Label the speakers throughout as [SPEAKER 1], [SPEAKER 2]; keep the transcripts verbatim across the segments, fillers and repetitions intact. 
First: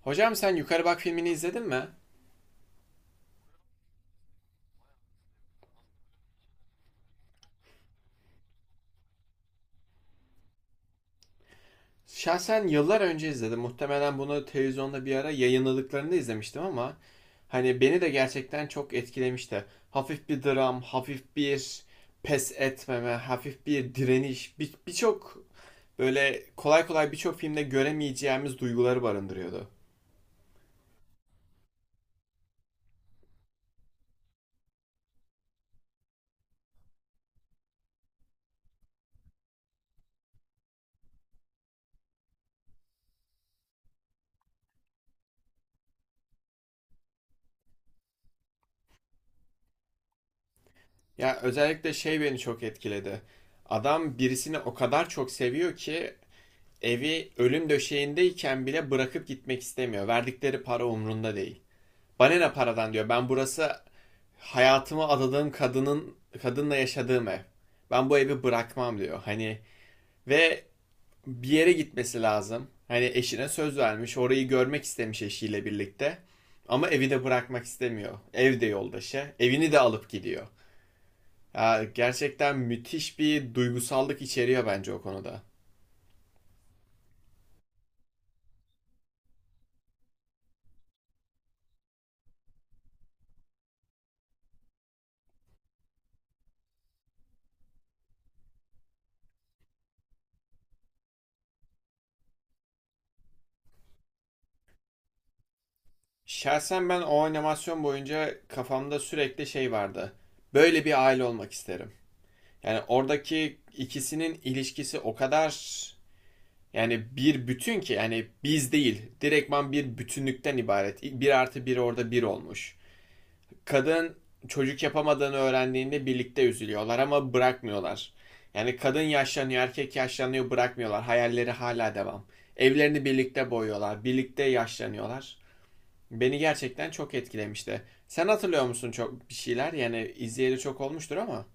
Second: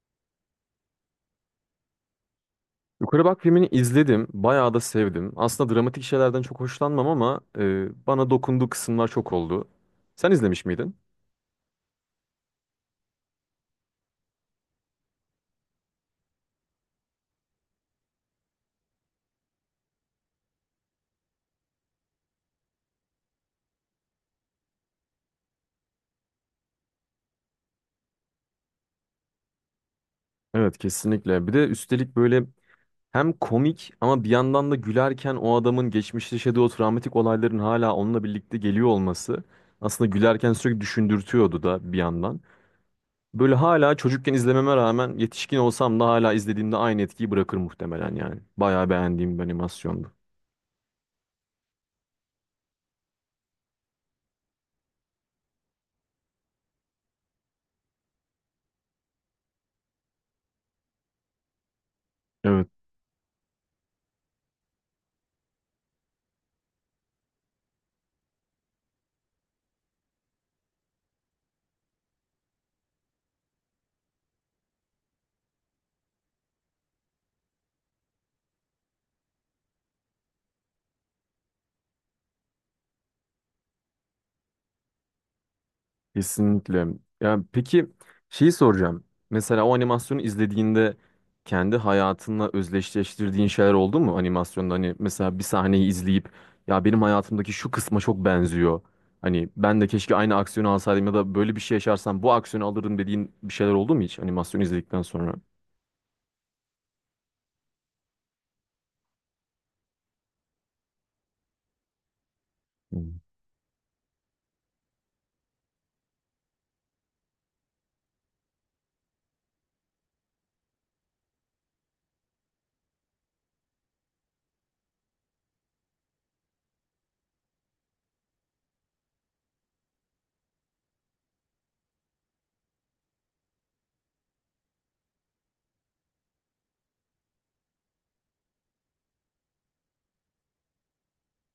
[SPEAKER 1] Hocam sen Yukarı Bak filmini izledin mi?
[SPEAKER 2] Yukarı Bak filmini izledim. Bayağı da sevdim. Aslında dramatik şeylerden çok hoşlanmam ama e, bana dokunduğu kısımlar çok oldu. Sen izlemiş miydin?
[SPEAKER 1] Şahsen yıllar önce izledim. Muhtemelen bunu televizyonda bir ara yayınladıklarında izlemiştim ama hani beni de gerçekten çok etkilemişti. Hafif bir dram, hafif bir pes etmeme, hafif bir direniş, bir- birçok böyle kolay kolay birçok filmde göremeyeceğimiz duyguları barındırıyordu.
[SPEAKER 2] Evet, kesinlikle. Bir de üstelik böyle hem komik ama bir yandan da gülerken o adamın geçmişte yaşadığı o travmatik olayların hala onunla birlikte geliyor olması aslında gülerken sürekli düşündürtüyordu da bir yandan. Böyle hala çocukken izlememe rağmen yetişkin olsam da hala izlediğimde aynı etkiyi bırakır muhtemelen yani. Bayağı beğendiğim bir animasyondu.
[SPEAKER 1] Ya özellikle şey beni çok etkiledi. Adam birisini o kadar çok seviyor ki evi ölüm döşeğindeyken bile bırakıp gitmek istemiyor. Verdikleri para umrunda değil. Bana ne
[SPEAKER 2] Evet.
[SPEAKER 1] paradan diyor. Ben burası hayatımı adadığım kadının kadınla yaşadığım ev. Ben bu evi bırakmam diyor. Hani ve bir yere gitmesi lazım. Hani eşine söz vermiş. Orayı görmek istemiş eşiyle birlikte. Ama evi de bırakmak istemiyor. Ev de yoldaşı. Evini de alıp gidiyor. Ya gerçekten müthiş bir duygusallık içeriyor bence o konuda.
[SPEAKER 2] Kesinlikle. Ya peki, şeyi soracağım. Mesela o animasyonu izlediğinde kendi hayatınla özdeşleştirdiğin şeyler oldu mu animasyonda? Hani mesela bir sahneyi izleyip ya benim hayatımdaki şu kısma çok benziyor. Hani ben de keşke aynı aksiyonu alsaydım ya da böyle bir şey yaşarsam bu aksiyonu alırdım dediğin bir şeyler oldu mu hiç animasyonu izledikten sonra?
[SPEAKER 1] Şahsen ben o animasyon boyunca kafamda sürekli şey vardı. Böyle bir aile olmak isterim. Yani oradaki ikisinin ilişkisi o kadar yani bir bütün ki, yani biz değil, direktman bir bütünlükten ibaret. Bir artı bir orada bir olmuş. Kadın çocuk yapamadığını öğrendiğinde birlikte üzülüyorlar ama bırakmıyorlar. Yani kadın yaşlanıyor, erkek yaşlanıyor, bırakmıyorlar. Hayalleri hala devam. Evlerini birlikte boyuyorlar, birlikte yaşlanıyorlar. Beni gerçekten çok etkilemişti. Sen hatırlıyor musun çok bir şeyler? Yani izleyeli çok olmuştur ama.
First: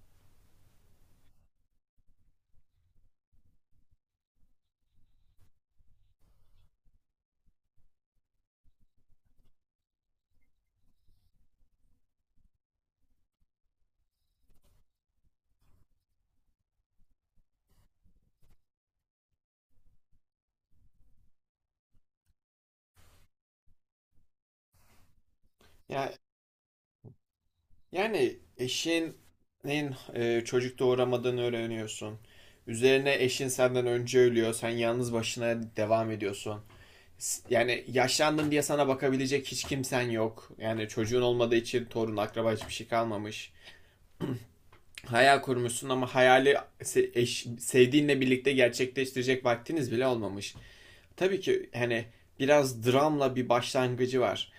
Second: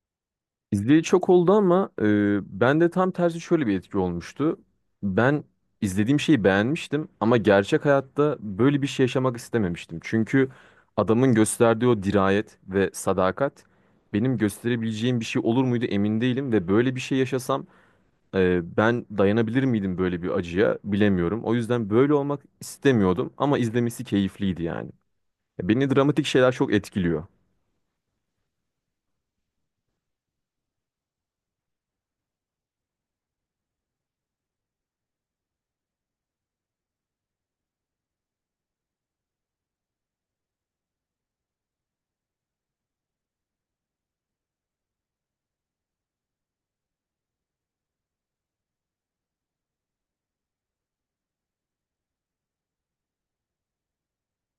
[SPEAKER 2] İzleyeli çok oldu ama e, ben de tam tersi şöyle bir etki olmuştu. Ben izlediğim şeyi beğenmiştim ama gerçek hayatta böyle bir şey yaşamak istememiştim. Çünkü adamın gösterdiği o dirayet ve sadakat benim gösterebileceğim bir şey olur muydu emin değilim ve böyle bir şey yaşasam e, ben dayanabilir miydim böyle bir acıya bilemiyorum. O yüzden böyle olmak istemiyordum ama izlemesi keyifliydi yani. Beni
[SPEAKER 1] Ya,
[SPEAKER 2] dramatik şeyler çok etkiliyor.
[SPEAKER 1] yani eşinin e, çocuk doğuramadığını öğreniyorsun. Üzerine eşin senden önce ölüyor. Sen yalnız başına devam ediyorsun. S- Yani yaşlandın diye sana bakabilecek hiç kimsen yok. Yani çocuğun olmadığı için torun, akraba hiçbir şey kalmamış. Hayal kurmuşsun ama hayali se- eş- sevdiğinle birlikte gerçekleştirecek vaktiniz bile olmamış. Tabii ki hani biraz dramla bir başlangıcı var.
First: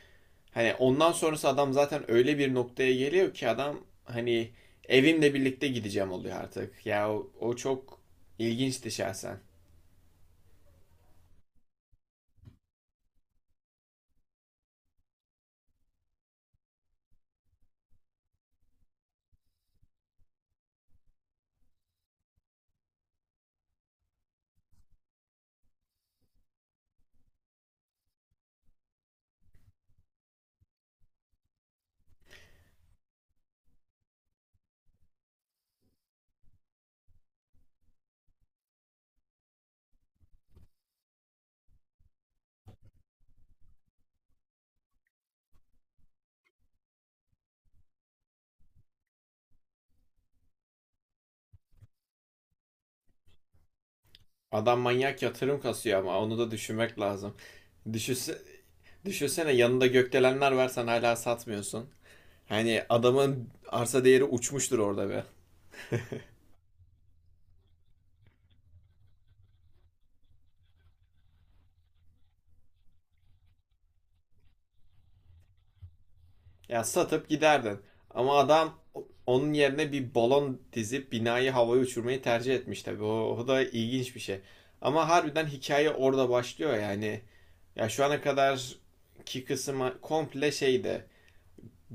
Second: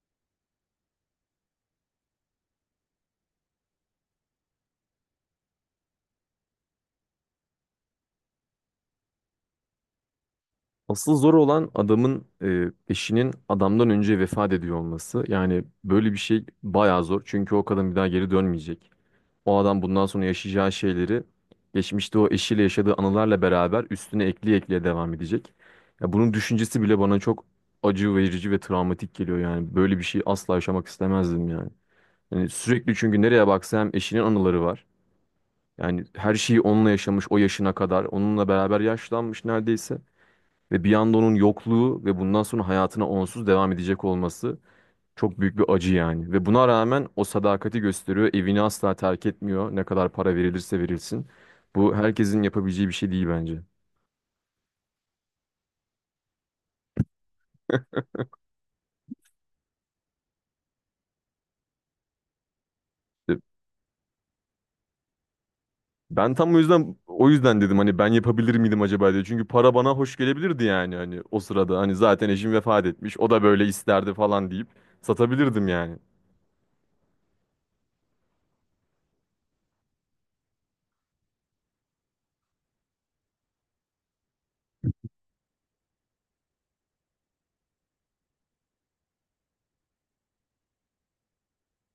[SPEAKER 1] Hani ondan sonrası adam zaten öyle bir noktaya geliyor ki adam hani evimle birlikte gideceğim oluyor artık. Ya o, o çok ilginçti şahsen.
[SPEAKER 2] Asıl zor olan adamın e, eşinin adamdan önce vefat ediyor olması. Yani böyle bir şey bayağı zor. Çünkü o kadın bir daha geri dönmeyecek. O adam bundan sonra yaşayacağı şeyleri geçmişte o eşiyle yaşadığı anılarla beraber üstüne ekleye ekleye devam edecek. Ya bunun düşüncesi bile bana çok acı verici ve travmatik geliyor yani. Böyle bir şey asla yaşamak istemezdim yani. Yani sürekli çünkü nereye baksa hem eşinin anıları var. Yani her şeyi onunla yaşamış o yaşına kadar. Onunla beraber yaşlanmış neredeyse. Ve bir anda onun yokluğu ve bundan sonra hayatına onsuz devam edecek olması çok büyük bir acı yani. Ve buna rağmen o sadakati gösteriyor. Evini asla terk etmiyor. Ne kadar para verilirse verilsin. Bu herkesin yapabileceği bir şey değil bence.
[SPEAKER 1] Adam manyak yatırım kasıyor ama onu da düşünmek lazım. Düşünse, düşünsene yanında gökdelenler var, sen hala satmıyorsun. Hani
[SPEAKER 2] E,
[SPEAKER 1] adamın arsa değeri uçmuştur orada be.
[SPEAKER 2] ben tam o yüzden o yüzden dedim hani ben yapabilir miydim acaba diye. Çünkü para bana hoş gelebilirdi yani hani o sırada hani zaten eşim vefat etmiş. O da böyle isterdi falan deyip satabilirdim yani.
[SPEAKER 1] Ya satıp giderdin. Ama adam onun yerine bir balon dizip binayı havaya uçurmayı tercih etmiş tabii. O, o da ilginç bir şey. Ama harbiden hikaye orada başlıyor yani. Ya şu ana kadar ki kısmı komple şeydi.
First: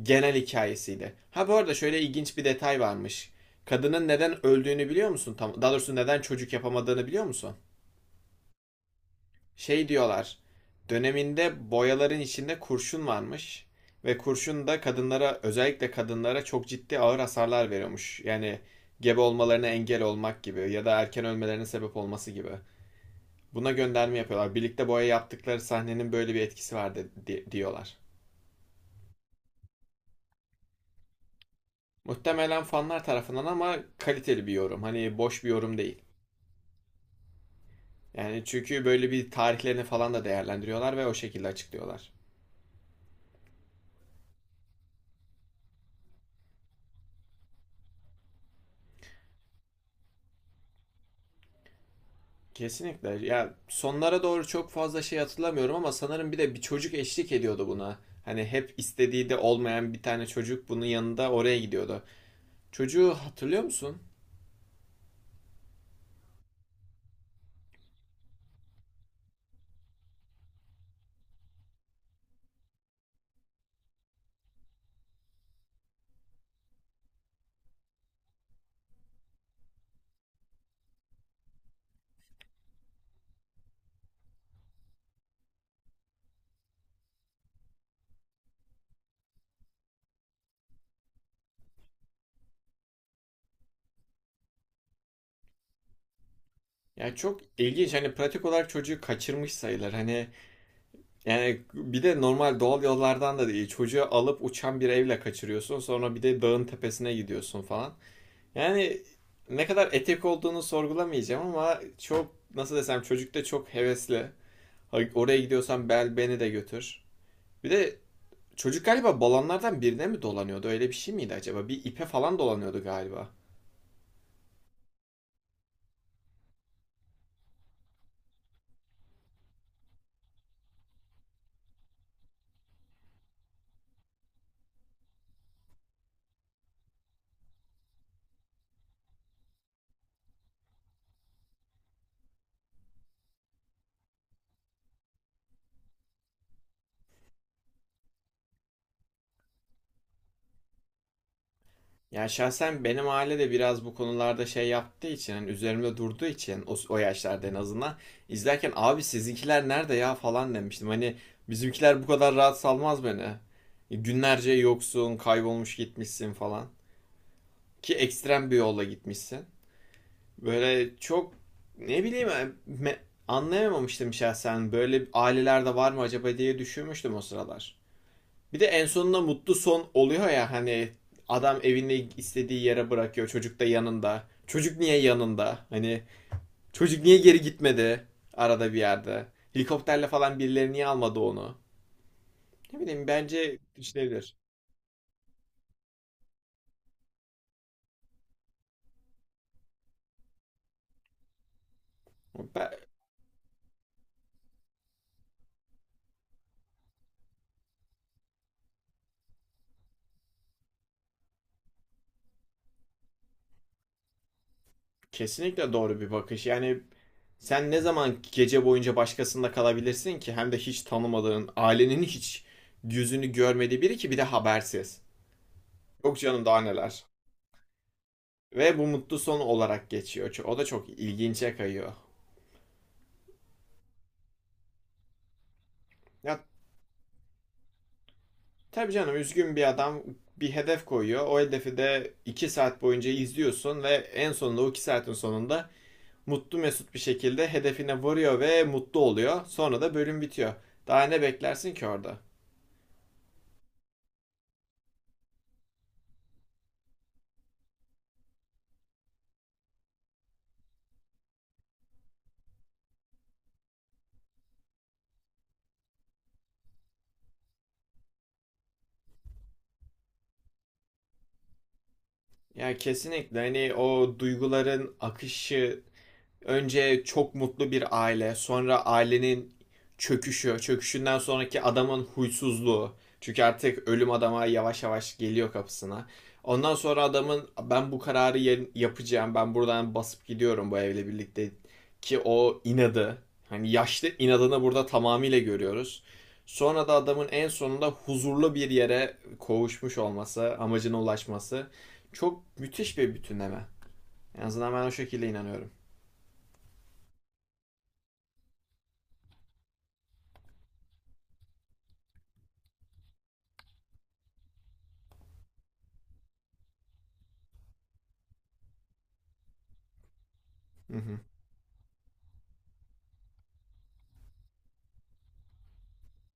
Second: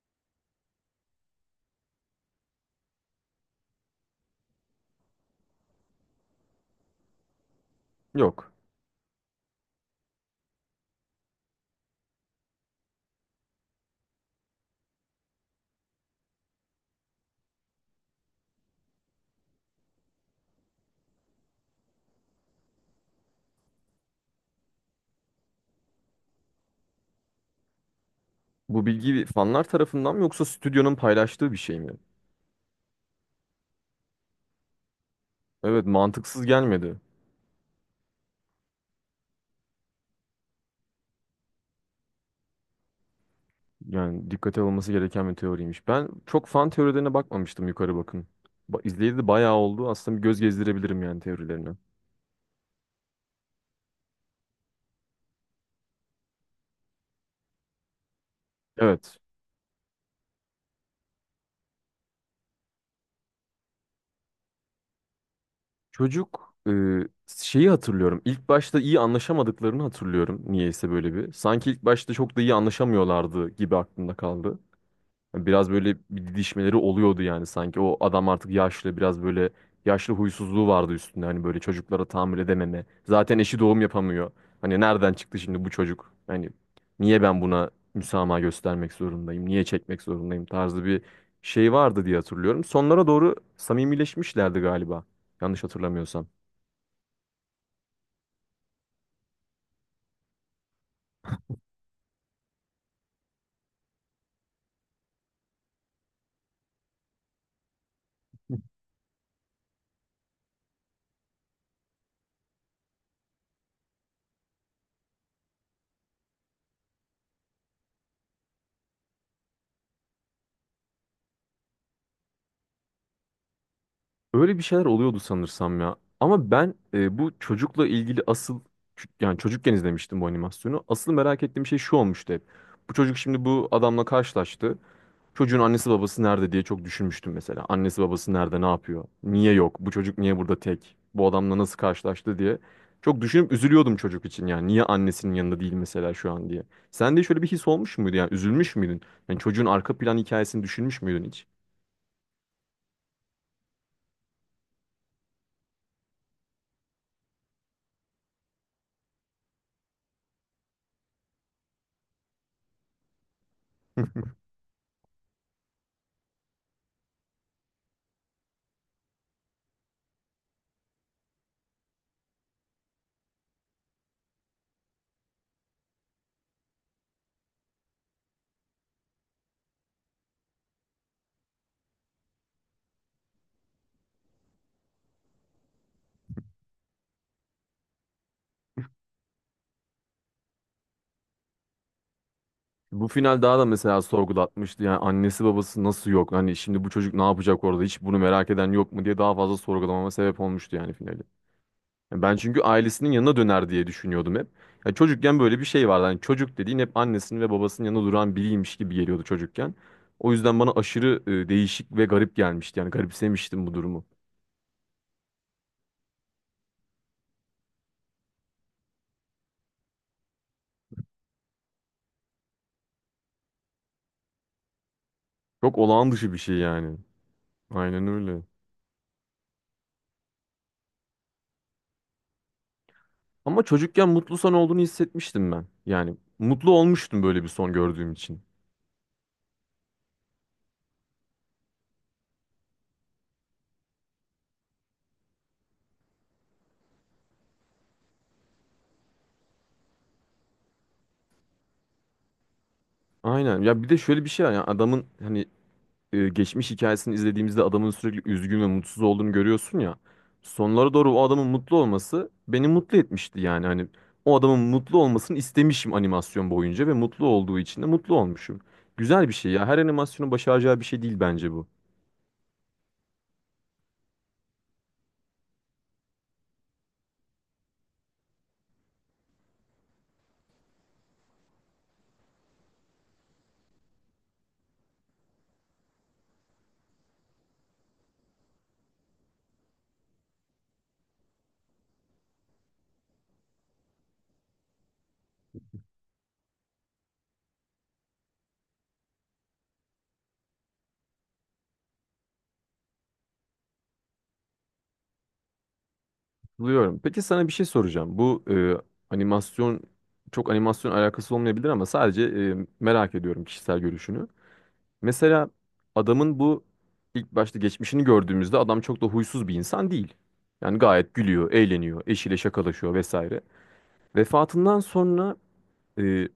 [SPEAKER 1] Genel hikayesiydi. Ha bu arada şöyle ilginç bir detay varmış. Kadının neden öldüğünü biliyor musun? Tam, daha doğrusu neden çocuk yapamadığını biliyor musun?
[SPEAKER 2] Yok.
[SPEAKER 1] Şey diyorlar. Döneminde boyaların içinde kurşun varmış ve kurşun da kadınlara, özellikle kadınlara çok ciddi ağır hasarlar veriyormuş. Yani gebe olmalarına engel olmak gibi ya da erken ölmelerine sebep olması gibi. Buna gönderme yapıyorlar. Birlikte boya yaptıkları sahnenin böyle bir etkisi var di- diyorlar.
[SPEAKER 2] Bu bilgi fanlar tarafından mı yoksa stüdyonun paylaştığı bir şey mi?
[SPEAKER 1] Muhtemelen fanlar tarafından ama kaliteli bir yorum. Hani boş bir yorum
[SPEAKER 2] Evet,
[SPEAKER 1] değil.
[SPEAKER 2] mantıksız gelmedi.
[SPEAKER 1] Yani çünkü böyle bir tarihlerini falan da değerlendiriyorlar ve o şekilde açıklıyorlar.
[SPEAKER 2] Yani dikkate alınması gereken bir teoriymiş. Ben çok fan teorilerine bakmamıştım yukarı bakın. Ba izleyeli de bayağı oldu. Aslında bir göz gezdirebilirim yani teorilerine.
[SPEAKER 1] Kesinlikle. Ya sonlara doğru çok fazla şey hatırlamıyorum ama sanırım bir de bir çocuk eşlik ediyordu buna. Hani hep
[SPEAKER 2] Evet.
[SPEAKER 1] istediği de olmayan bir tane çocuk bunun yanında oraya gidiyordu. Çocuğu hatırlıyor musun?
[SPEAKER 2] Çocuk, e, şeyi hatırlıyorum. İlk başta iyi anlaşamadıklarını hatırlıyorum. Niyeyse böyle bir. Sanki ilk başta çok da iyi anlaşamıyorlardı gibi aklımda kaldı. Biraz böyle bir didişmeleri oluyordu yani sanki. O adam artık yaşlı, biraz böyle yaşlı huysuzluğu vardı üstünde. Hani böyle çocuklara tahammül edememe. Zaten eşi doğum yapamıyor. Hani nereden çıktı şimdi bu çocuk? Hani niye ben buna müsamaha göstermek zorundayım? Niye çekmek zorundayım tarzı bir şey vardı diye hatırlıyorum. Sonlara doğru samimileşmişlerdi galiba. Yanlış hatırlamıyorsam.
[SPEAKER 1] Ya çok ilginç. Hani pratik olarak çocuğu kaçırmış sayılır. Hani yani bir de normal doğal yollardan da değil. Çocuğu alıp uçan bir evle kaçırıyorsun. Sonra bir de dağın tepesine gidiyorsun falan. Yani ne kadar etik olduğunu sorgulamayacağım ama çok nasıl desem çocuk, çocukta çok hevesli. Oraya gidiyorsan bel beni de götür. Bir de çocuk galiba balonlardan birine mi dolanıyordu? Öyle bir şey miydi acaba? Bir ipe falan dolanıyordu galiba.
[SPEAKER 2] Öyle bir şeyler oluyordu sanırsam ya. Ama ben, e, bu çocukla ilgili asıl ç- yani çocukken izlemiştim bu animasyonu. Asıl merak ettiğim şey şu olmuştu hep. Bu çocuk şimdi bu adamla karşılaştı. Çocuğun annesi babası nerede diye çok düşünmüştüm mesela. Annesi babası nerede, ne yapıyor? Niye yok? Bu çocuk niye burada tek? Bu adamla nasıl karşılaştı diye. Çok düşünüp üzülüyordum çocuk için yani. Niye annesinin yanında değil mesela şu an diye. Sen de şöyle bir his olmuş muydu yani? Üzülmüş müydün? Yani çocuğun arka plan hikayesini düşünmüş müydün hiç?
[SPEAKER 1] Yani şahsen benim aile de biraz bu konularda şey yaptığı için, hani üzerimde durduğu için, o, o yaşlarda en azından izlerken abi sizinkiler nerede ya falan demiştim. Hani bizimkiler bu kadar rahat salmaz beni. Günlerce yoksun, kaybolmuş gitmişsin falan. Ki ekstrem bir yolla gitmişsin. Böyle çok ne bileyim me- anlayamamıştım şahsen. Böyle ailelerde var mı acaba diye düşünmüştüm o sıralar. Bir de en sonunda mutlu son oluyor ya, hani adam evini istediği yere bırakıyor. Çocuk da yanında. Çocuk niye yanında? Hani çocuk niye geri gitmedi arada bir yerde? Helikopterle falan birileri niye almadı onu? Ne bileyim,
[SPEAKER 2] Bu final
[SPEAKER 1] bence
[SPEAKER 2] daha da mesela
[SPEAKER 1] düşünebilir.
[SPEAKER 2] sorgulatmıştı. Yani annesi babası nasıl yok? Hani şimdi bu çocuk ne yapacak orada? Hiç bunu merak eden yok mu diye daha fazla sorgulamama sebep olmuştu yani finali. Yani ben çünkü
[SPEAKER 1] Ben,
[SPEAKER 2] ailesinin yanına döner diye düşünüyordum hep. Yani çocukken böyle bir şey vardı. Hani çocuk dediğin hep annesinin ve babasının yanında duran biriymiş gibi geliyordu çocukken. O yüzden bana aşırı e, değişik ve garip gelmişti. Yani garipsemiştim bu durumu.
[SPEAKER 1] Kesinlikle doğru bir bakış. Yani sen ne zaman gece boyunca başkasında kalabilirsin ki hem de hiç tanımadığın, ailenin hiç yüzünü görmediği biri ki bir de habersiz.
[SPEAKER 2] Çok olağan
[SPEAKER 1] Yok
[SPEAKER 2] dışı bir
[SPEAKER 1] canım
[SPEAKER 2] şey
[SPEAKER 1] daha
[SPEAKER 2] yani.
[SPEAKER 1] neler.
[SPEAKER 2] Aynen öyle.
[SPEAKER 1] Ve bu mutlu son olarak geçiyor. O da çok ilginçe kayıyor.
[SPEAKER 2] Ama çocukken mutlu son olduğunu hissetmiştim ben. Yani
[SPEAKER 1] Ya
[SPEAKER 2] mutlu olmuştum böyle bir son gördüğüm için.
[SPEAKER 1] tabii canım, üzgün bir adam bir hedef koyuyor. O hedefi de iki saat boyunca izliyorsun ve en sonunda o iki saatin sonunda mutlu mesut bir şekilde hedefine varıyor ve mutlu oluyor. Sonra da bölüm bitiyor. Daha ne beklersin ki orada?
[SPEAKER 2] Aynen. Ya bir de şöyle bir şey var. Yani adamın hani e, geçmiş hikayesini izlediğimizde adamın sürekli üzgün ve mutsuz olduğunu görüyorsun ya. Sonlara doğru o adamın mutlu olması beni mutlu etmişti yani. Hani o adamın mutlu olmasını istemişim animasyon boyunca ve mutlu olduğu için de mutlu olmuşum. Güzel bir şey ya. Her animasyonun başaracağı bir şey değil bence bu.
[SPEAKER 1] Ya kesinlikle hani o duyguların akışı, önce çok mutlu bir aile, sonra ailenin çöküşü, çöküşünden sonraki adamın huysuzluğu. Çünkü artık ölüm adama yavaş yavaş geliyor kapısına. Ondan sonra adamın ben bu kararı yapacağım, ben buradan basıp gidiyorum bu evle birlikte ki o inadı. Hani yaşlı inadını burada tamamıyla görüyoruz. Sonra da adamın en sonunda huzurlu bir yere kavuşmuş olması, amacına ulaşması çok müthiş bir bütünleme. En azından ben o şekilde inanıyorum.
[SPEAKER 2] Buluyorum. Peki sana bir şey soracağım. Bu e, animasyon çok animasyon alakası olmayabilir ama sadece e, merak ediyorum kişisel görüşünü. Mesela adamın bu ilk başta geçmişini gördüğümüzde adam çok da huysuz bir insan değil. Yani
[SPEAKER 1] Hı
[SPEAKER 2] gayet
[SPEAKER 1] hı.
[SPEAKER 2] gülüyor, eğleniyor, eşiyle şakalaşıyor vesaire. Vefatından sonra e,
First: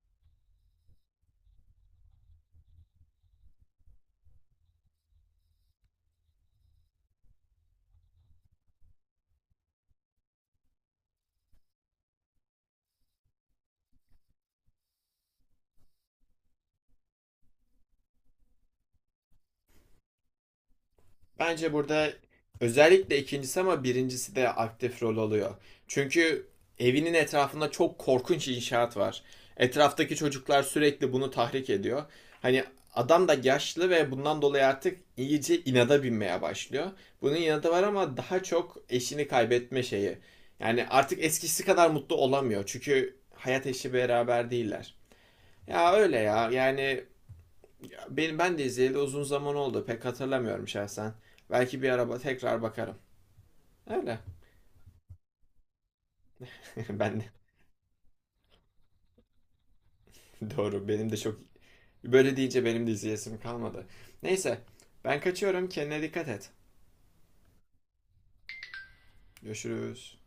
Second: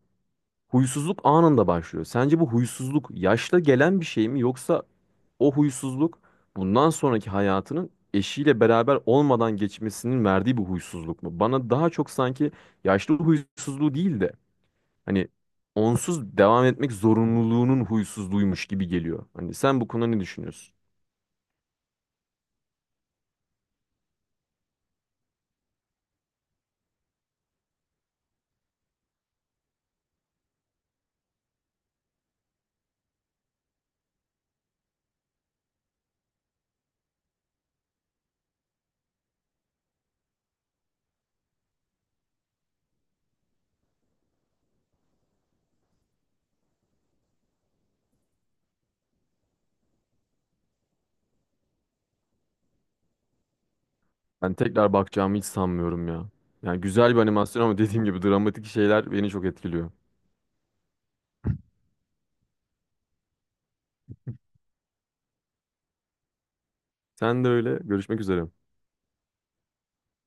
[SPEAKER 2] huysuzluk anında başlıyor. Sence bu huysuzluk yaşla gelen bir şey mi yoksa o huysuzluk bundan sonraki hayatının eşiyle beraber olmadan geçmesinin verdiği bir huysuzluk mu? Bana daha çok sanki yaşlı huysuzluğu değil de hani onsuz devam etmek zorunluluğunun huysuzluğuymuş gibi geliyor. Hani sen bu konuda ne düşünüyorsun?
[SPEAKER 1] Bence burada özellikle ikincisi ama birincisi de aktif rol alıyor. Çünkü evinin etrafında çok korkunç inşaat var. Etraftaki çocuklar sürekli bunu tahrik ediyor. Hani adam da yaşlı ve bundan dolayı artık iyice inada binmeye başlıyor. Bunun inadı var ama daha çok eşini kaybetme şeyi. Yani artık eskisi kadar mutlu olamıyor. Çünkü hayat eşi beraber değiller. Ya öyle ya. Yani benim ben de izleyeli uzun zaman oldu. Pek hatırlamıyorum şahsen. Belki bir araba tekrar bakarım. Öyle.
[SPEAKER 2] Ben tekrar bakacağımı hiç sanmıyorum ya. Yani güzel
[SPEAKER 1] Ben
[SPEAKER 2] bir
[SPEAKER 1] de.
[SPEAKER 2] animasyon ama dediğim gibi dramatik şeyler beni çok etkiliyor.
[SPEAKER 1] Doğru. Benim de çok böyle deyince benim de izleyesim kalmadı. Neyse. Ben kaçıyorum. Kendine dikkat et.
[SPEAKER 2] Sen de öyle. Görüşmek üzere.
[SPEAKER 1] Görüşürüz.